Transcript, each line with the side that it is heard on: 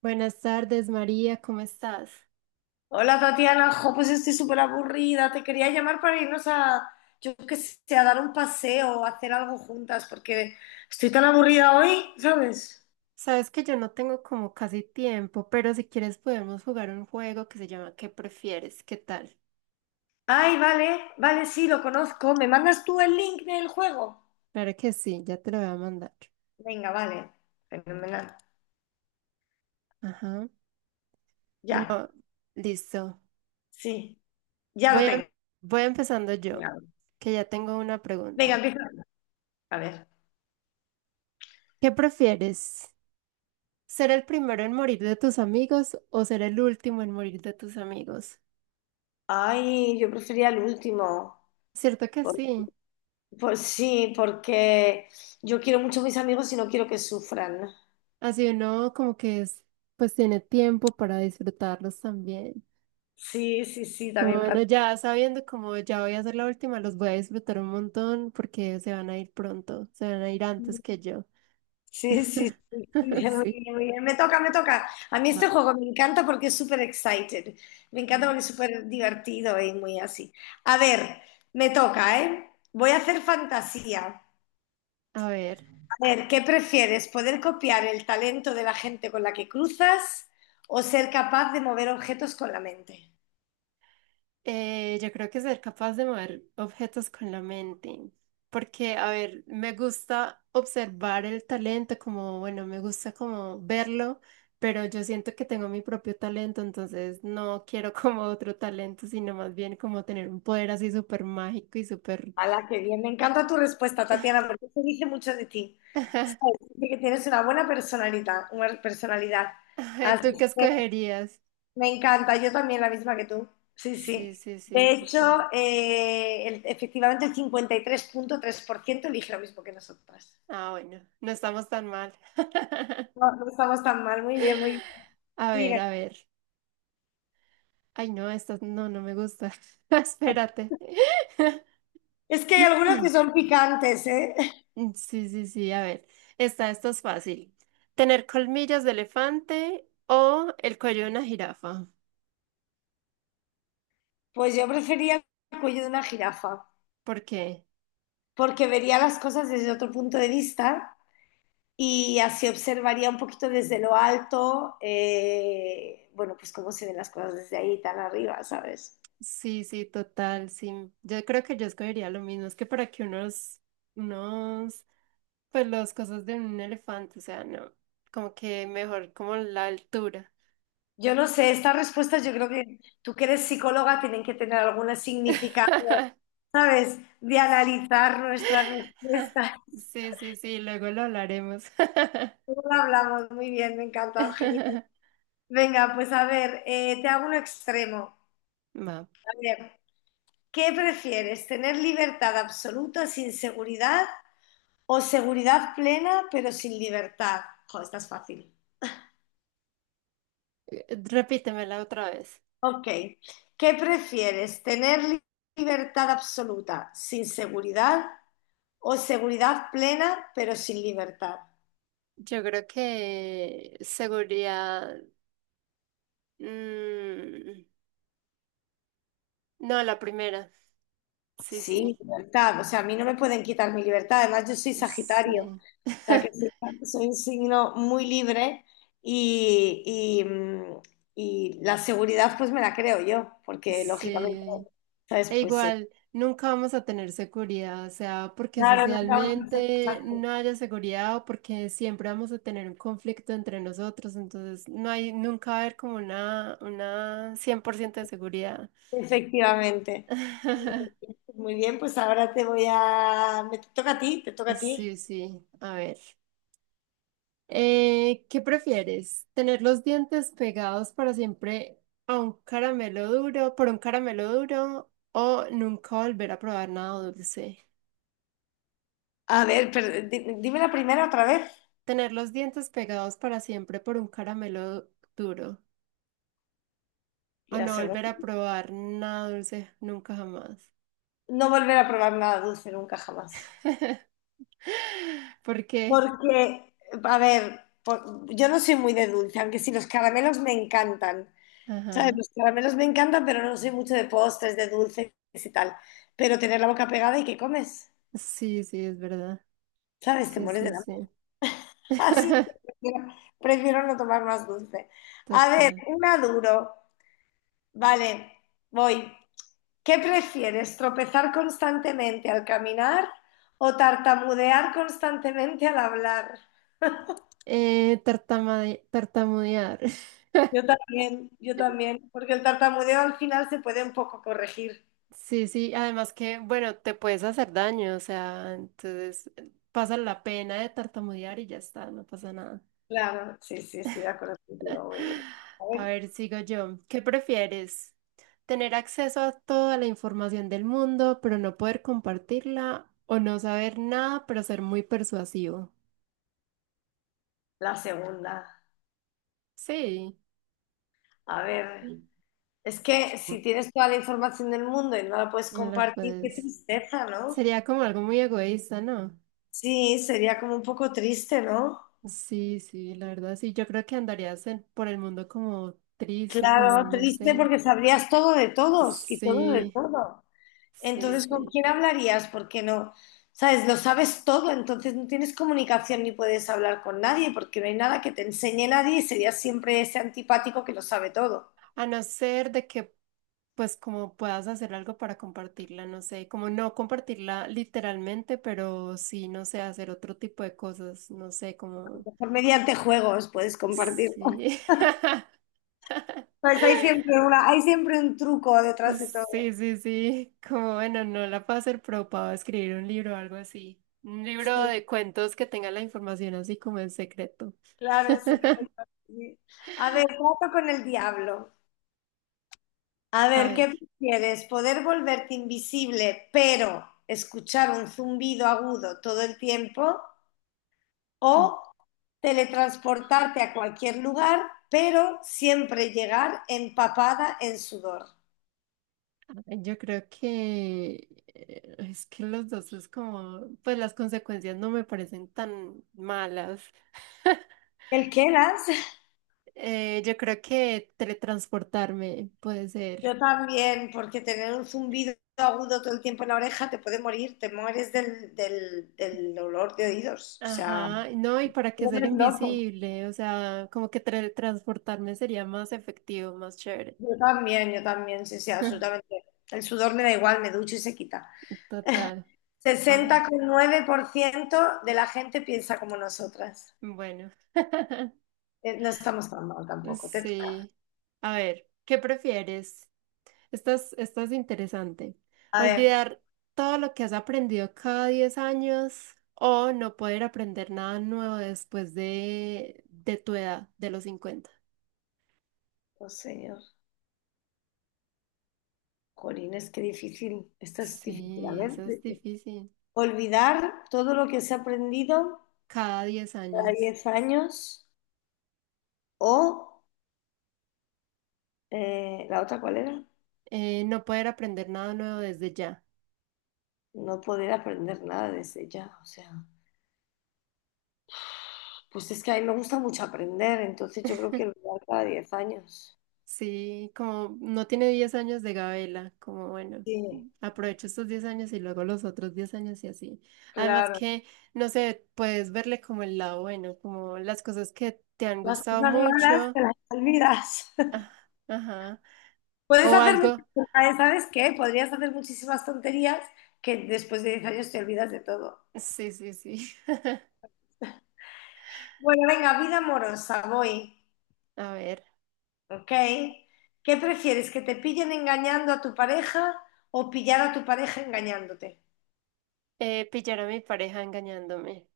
right: Buenas tardes, María, ¿cómo estás?
left: Hola Tatiana, jo, pues estoy súper aburrida. Te quería llamar para irnos a, yo qué sé, a dar un paseo, a hacer algo juntas, porque estoy tan aburrida hoy, ¿sabes?
right: Sabes que yo no tengo como casi tiempo, pero si quieres podemos jugar un juego que se llama ¿Qué prefieres? ¿Qué tal?
left: Ay, vale, vale, sí, lo conozco. ¿Me mandas tú el link del juego?
right: Claro que sí, ya te lo voy a mandar.
left: Venga, vale, fenomenal.
right: Ajá.
left: Ya,
right: Bueno, listo.
left: sí, ya lo
right: Voy a-
left: tengo.
right: Voy empezando yo,
left: Ya.
right: que ya tengo una
left: Venga,
right: pregunta.
left: empieza. A ver.
right: ¿Qué prefieres? ¿Ser el primero en morir de tus amigos o ser el último en morir de tus amigos?
left: Ay, yo prefería el último.
right: Cierto que
left: Por-
right: sí.
left: Pues sí, porque yo quiero mucho a mis amigos y no quiero que sufran.
right: Así uno como que es, pues tiene tiempo para disfrutarlos también.
left: Sí, sí, sí,
right: Como
left: también.
right: bueno, ya sabiendo como ya voy a hacer la última, los voy a disfrutar un montón porque se van a ir pronto, se van a ir antes que yo.
left: Sí, sí, sí, bien, muy
right: Sí,
left: bien, muy bien. Me toca, me toca. A mí este
right: va.
left: juego me encanta porque es súper excited. Me encanta
right: Va.
left: porque es súper divertido y muy así. A ver, me toca, ¿eh? Voy a hacer fantasía.
right: A ver,
left: A ver, ¿qué prefieres? ¿Poder copiar el talento de la gente con la que cruzas o ser capaz de mover objetos con la mente?
right: yo creo que ser capaz de mover objetos con la mente, porque, a ver, me gusta observar el talento, como, bueno, me gusta como verlo, pero yo siento que tengo mi propio talento, entonces no quiero como otro talento, sino más bien como tener un poder así súper mágico y súper
left: ¡Hala, qué bien! Me encanta tu respuesta, Tatiana, porque eso dice mucho de ti. Sabes, dice que tienes una buena personalidad, una personalidad. Así
right: ¿Tú qué
left: que
right: escogerías?
left: me encanta, yo también la misma que tú. Sí,
right: Sí,
left: sí.
right: sí, sí,
left: De
right: total.
left: hecho, efectivamente el 53,3% elige lo mismo que nosotras.
right: Ah, bueno, no estamos tan mal.
left: No, no estamos tan mal, muy bien, muy bien.
right: A ver,
left: Sigue.
right: a ver. Ay, no, esta no, no me gusta. Espérate.
left: Es que hay algunas que son picantes, ¿eh?
right: Sí, sí, sí, a ver. Esta es fácil. ¿Tener colmillos de elefante o el cuello de una jirafa?
left: Pues yo prefería el cuello de una jirafa,
right: ¿Por qué?
left: porque vería las cosas desde otro punto de vista y así observaría un poquito desde lo alto, bueno, pues cómo se ven las cosas desde ahí tan arriba, ¿sabes?
right: Sí, sí, total, sí. Yo creo que yo escogería lo mismo. Es que para que unos, unos, pues las cosas de un elefante, o sea, no, como que mejor como la altura.
left: Yo no sé, estas respuestas yo creo que tú que eres psicóloga tienen que tener alguna significado, ¿sabes? De analizar nuestras respuestas.
right: Sí, sí, sí, luego lo hablaremos.
left: Luego lo hablamos muy bien, me encanta, Eugenia. Venga, pues a ver, te hago un extremo.
right: Va,
left: A ver, ¿qué prefieres? ¿Tener libertad absoluta sin seguridad o seguridad plena pero sin libertad? Joder, esta es fácil.
right: repítemela otra vez.
left: Ok, ¿qué prefieres? ¿Tener libertad absoluta sin seguridad o seguridad plena, pero sin libertad?
right: Yo creo que seguridad. mm, no, la primera. Sí,
left: Sí,
right: sí.
left: libertad. O sea, a mí no me pueden quitar mi libertad. Además, yo soy Sagitario. O
right: Sí.
left: sea, que sí, soy un signo muy libre y, y, mm, y la seguridad pues me la creo yo, porque lógicamente,
right: Sí.
left: ¿sabes?
right: E igual, nunca vamos a tener seguridad, o sea, porque
left: Claro, nunca vamos a hacer cosas
right: socialmente
left: así.
right: no haya seguridad o porque siempre vamos a tener un conflicto entre nosotros, entonces no hay, nunca va a haber como una 100% de seguridad.
left: Efectivamente. Muy bien, pues ahora te voy a... Me toca a ti, te toca a ti.
right: Sí, sí, a ver. ¿Qué prefieres? ¿Tener los dientes pegados para siempre a un caramelo duro, por un caramelo duro, o nunca volver a probar nada dulce?
left: A ver, pero dime la primera otra vez
right: Tener los dientes pegados para siempre por un caramelo duro.
left: y
right: O
left: la
right: no
left: segunda.
right: volver a probar nada dulce nunca jamás.
left: No volver a probar nada dulce nunca jamás.
right: ¿Por qué?
left: Porque, a ver, por- yo no soy muy de dulce, aunque sí los caramelos me encantan. ¿Sabes?
right: Ajá.
left: Los caramelos me encantan, pero no soy mucho de postres, de dulces y tal. Pero tener la boca pegada y que comes,
right: Sí, sí, es verdad.
left: ¿sabes? Te
right: Sí,
left: mueres de
right: sí,
left: hambre.
right: sí.
left: Así es que prefiero, prefiero no tomar más dulce. A ver,
right: Total.
left: una duro. Vale, voy. ¿Qué prefieres? ¿Tropezar constantemente al caminar o tartamudear constantemente al hablar?
right: Tartamudear.
left: Yo también, porque el tartamudeo al final se puede un poco corregir.
right: Sí, sí. Además que, bueno, te puedes hacer daño. O sea, entonces pasa la pena de tartamudear y ya está, no pasa nada.
left: Claro, sí, sí, estoy de acuerdo contigo, muy bien. A
right: A
left: ver,
right: ver, sigo yo. ¿Qué prefieres? ¿Tener acceso a toda la información del mundo, pero no poder compartirla? ¿O no saber nada, pero ser muy persuasivo?
left: la segunda.
right: Sí,
left: A ver,
right: no
left: es que si tienes toda la información del mundo y no la puedes
right: lo
left: compartir, qué
right: puedes.
left: tristeza, ¿no?
right: Sería como algo muy egoísta, ¿no?
left: Sí, sería como un poco triste, ¿no?
right: Sí, sí, la verdad, sí. Yo creo que por el mundo como triste, como
left: Claro,
right: no
left: triste
right: sé.
left: porque sabrías todo de todos y todo de
right: Sí,
left: todo.
right: sí,
left: Entonces, ¿con
right: sí.
left: quién hablarías? Porque no, sabes, lo sabes todo, entonces no tienes comunicación ni puedes hablar con nadie, porque no hay nada que te enseñe nadie y serías siempre ese antipático que lo sabe todo.
right: A no ser de que, pues, como puedas hacer algo para compartirla, no sé, como no compartirla literalmente, pero sí, no sé, hacer otro tipo de cosas, no sé, como,
left: Mejor mediante juegos puedes compartir.
right: sí,
left: Pues hay siempre una, hay siempre un truco detrás de
right: sí,
left: todo.
right: sí, sí, como, bueno, no la puedo hacer, pero puedo escribir un libro o algo así. Un libro
left: Sí,
right: de cuentos que tenga la información así como en secreto.
left: claro, un secreto, sí. A ver, trato con el diablo. A
right: A
left: ver, ¿qué
right: ver,
left: prefieres? ¿Poder volverte invisible, pero escuchar un zumbido agudo todo el tiempo o
right: mm,
left: teletransportarte a cualquier lugar, pero siempre llegar empapada en sudor?
right: a ver, yo creo que es que los dos es como, pues las consecuencias no me parecen tan malas.
left: ¿El qué, Lance?
right: Yo creo que teletransportarme puede ser.
left: Yo también, porque tener un zumbido agudo todo el tiempo en la oreja te puede morir, te mueres del, del, del olor de oídos. O sea,
right: Ajá, no, ¿y para qué
left: no
right: ser
left: eres loco.
right: invisible? O sea, como que teletransportarme sería más efectivo, más chévere.
left: Yo también, sí, sí, absolutamente. El sudor me da igual, me ducho y se quita.
right: Total. A ver,
left: 60,9% de la gente piensa como nosotras.
right: bueno.
left: No estamos tan mal tampoco. Te toca.
right: Sí. A ver, ¿qué prefieres? Esta es interesante.
left: A ver.
right: ¿Olvidar todo lo que has aprendido cada 10 años o no poder aprender nada nuevo después de tu edad, de los 50?
left: Oh, señor. Corines, qué difícil. Esta es difícil. A
right: Sí, eso
left: ver,
right: es difícil.
left: olvidar todo lo que se ha aprendido
right: Cada 10
left: cada
right: años.
left: 10 años o la otra, ¿cuál era?
right: No poder aprender nada nuevo desde ya.
left: No poder aprender nada desde ya. O sea, pues es que a mí me gusta mucho aprender, entonces yo creo que olvidar cada 10 años.
right: Sí, como no tiene 10 años de Gabela, como bueno,
left: Sí,
right: aprovecho estos 10 años y luego los otros 10 años y así. Además
left: claro.
right: que, no sé, puedes verle como el lado bueno, como las cosas que te han
left: Las
right: gustado
left: cosas malas
right: mucho.
left: te las olvidas.
right: Ah, ajá.
left: Puedes
right: O
left: hacer
right: algo.
left: muchas, ¿sabes qué? Podrías hacer muchísimas tonterías que después de 10 años te olvidas de todo.
right: Sí, sí, sí.
left: Bueno, venga, vida amorosa, voy,
right: A ver.
left: ¿ok? ¿Qué prefieres, que te pillen engañando a tu pareja o pillar a tu pareja engañándote?
right: Pillar a mi pareja engañándome.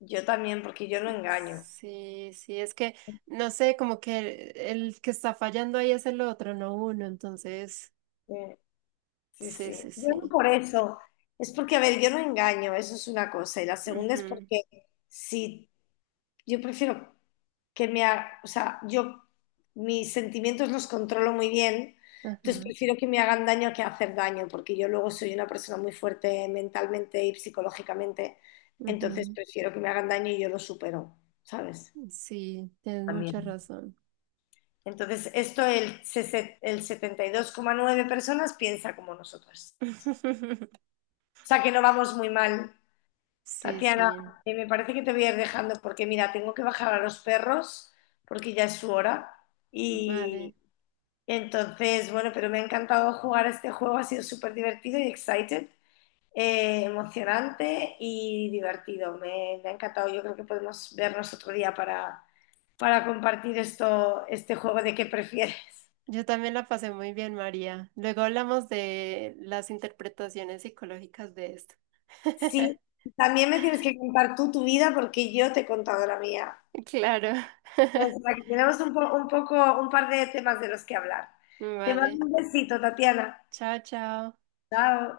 left: Yo también, porque yo no engaño.
right: Sí, sí, es que, no sé, como que el que está fallando ahí es el otro, no uno, entonces,
left: Eh, Sí,
right: sí, sí,
left: sí. Yo no
right: sí.
left: por eso. Es porque, a ver, yo no engaño, eso es una cosa. Y la segunda es
right: Ujú,
left: porque si yo prefiero que me haga, o sea, yo mis sentimientos los controlo muy bien, entonces
right: ajá,
left: prefiero que me hagan daño que hacer daño, porque yo luego soy una persona muy fuerte mentalmente y psicológicamente, entonces
right: ujú.
left: prefiero que me hagan daño y yo lo supero, ¿sabes?
right: Sí, tienes mucha
left: También.
right: razón.
left: Entonces, esto el, el 72,9 personas piensa como nosotros. O sea que no vamos muy mal,
right: Sí,
left: Tatiana.
right: sí,
left: Me parece que te voy a ir dejando porque mira, tengo que bajar a los perros porque ya es su hora.
right: vale.
left: Y entonces, bueno, pero me ha encantado jugar a este juego, ha sido súper divertido y excited, emocionante y divertido. Me ha encantado, yo creo que podemos vernos otro día para compartir esto, este juego de qué prefieres.
right: Yo también la pasé muy bien, María. Luego hablamos de las interpretaciones psicológicas de esto.
left: Sí, también me tienes que contar tú tu vida porque yo te he contado la mía.
right: Claro.
left: O sea, que tenemos un, un poco, un par de temas de los que hablar. Te
right: Vale.
left: mando un besito, Tatiana.
right: Chao, chao.
left: Chao.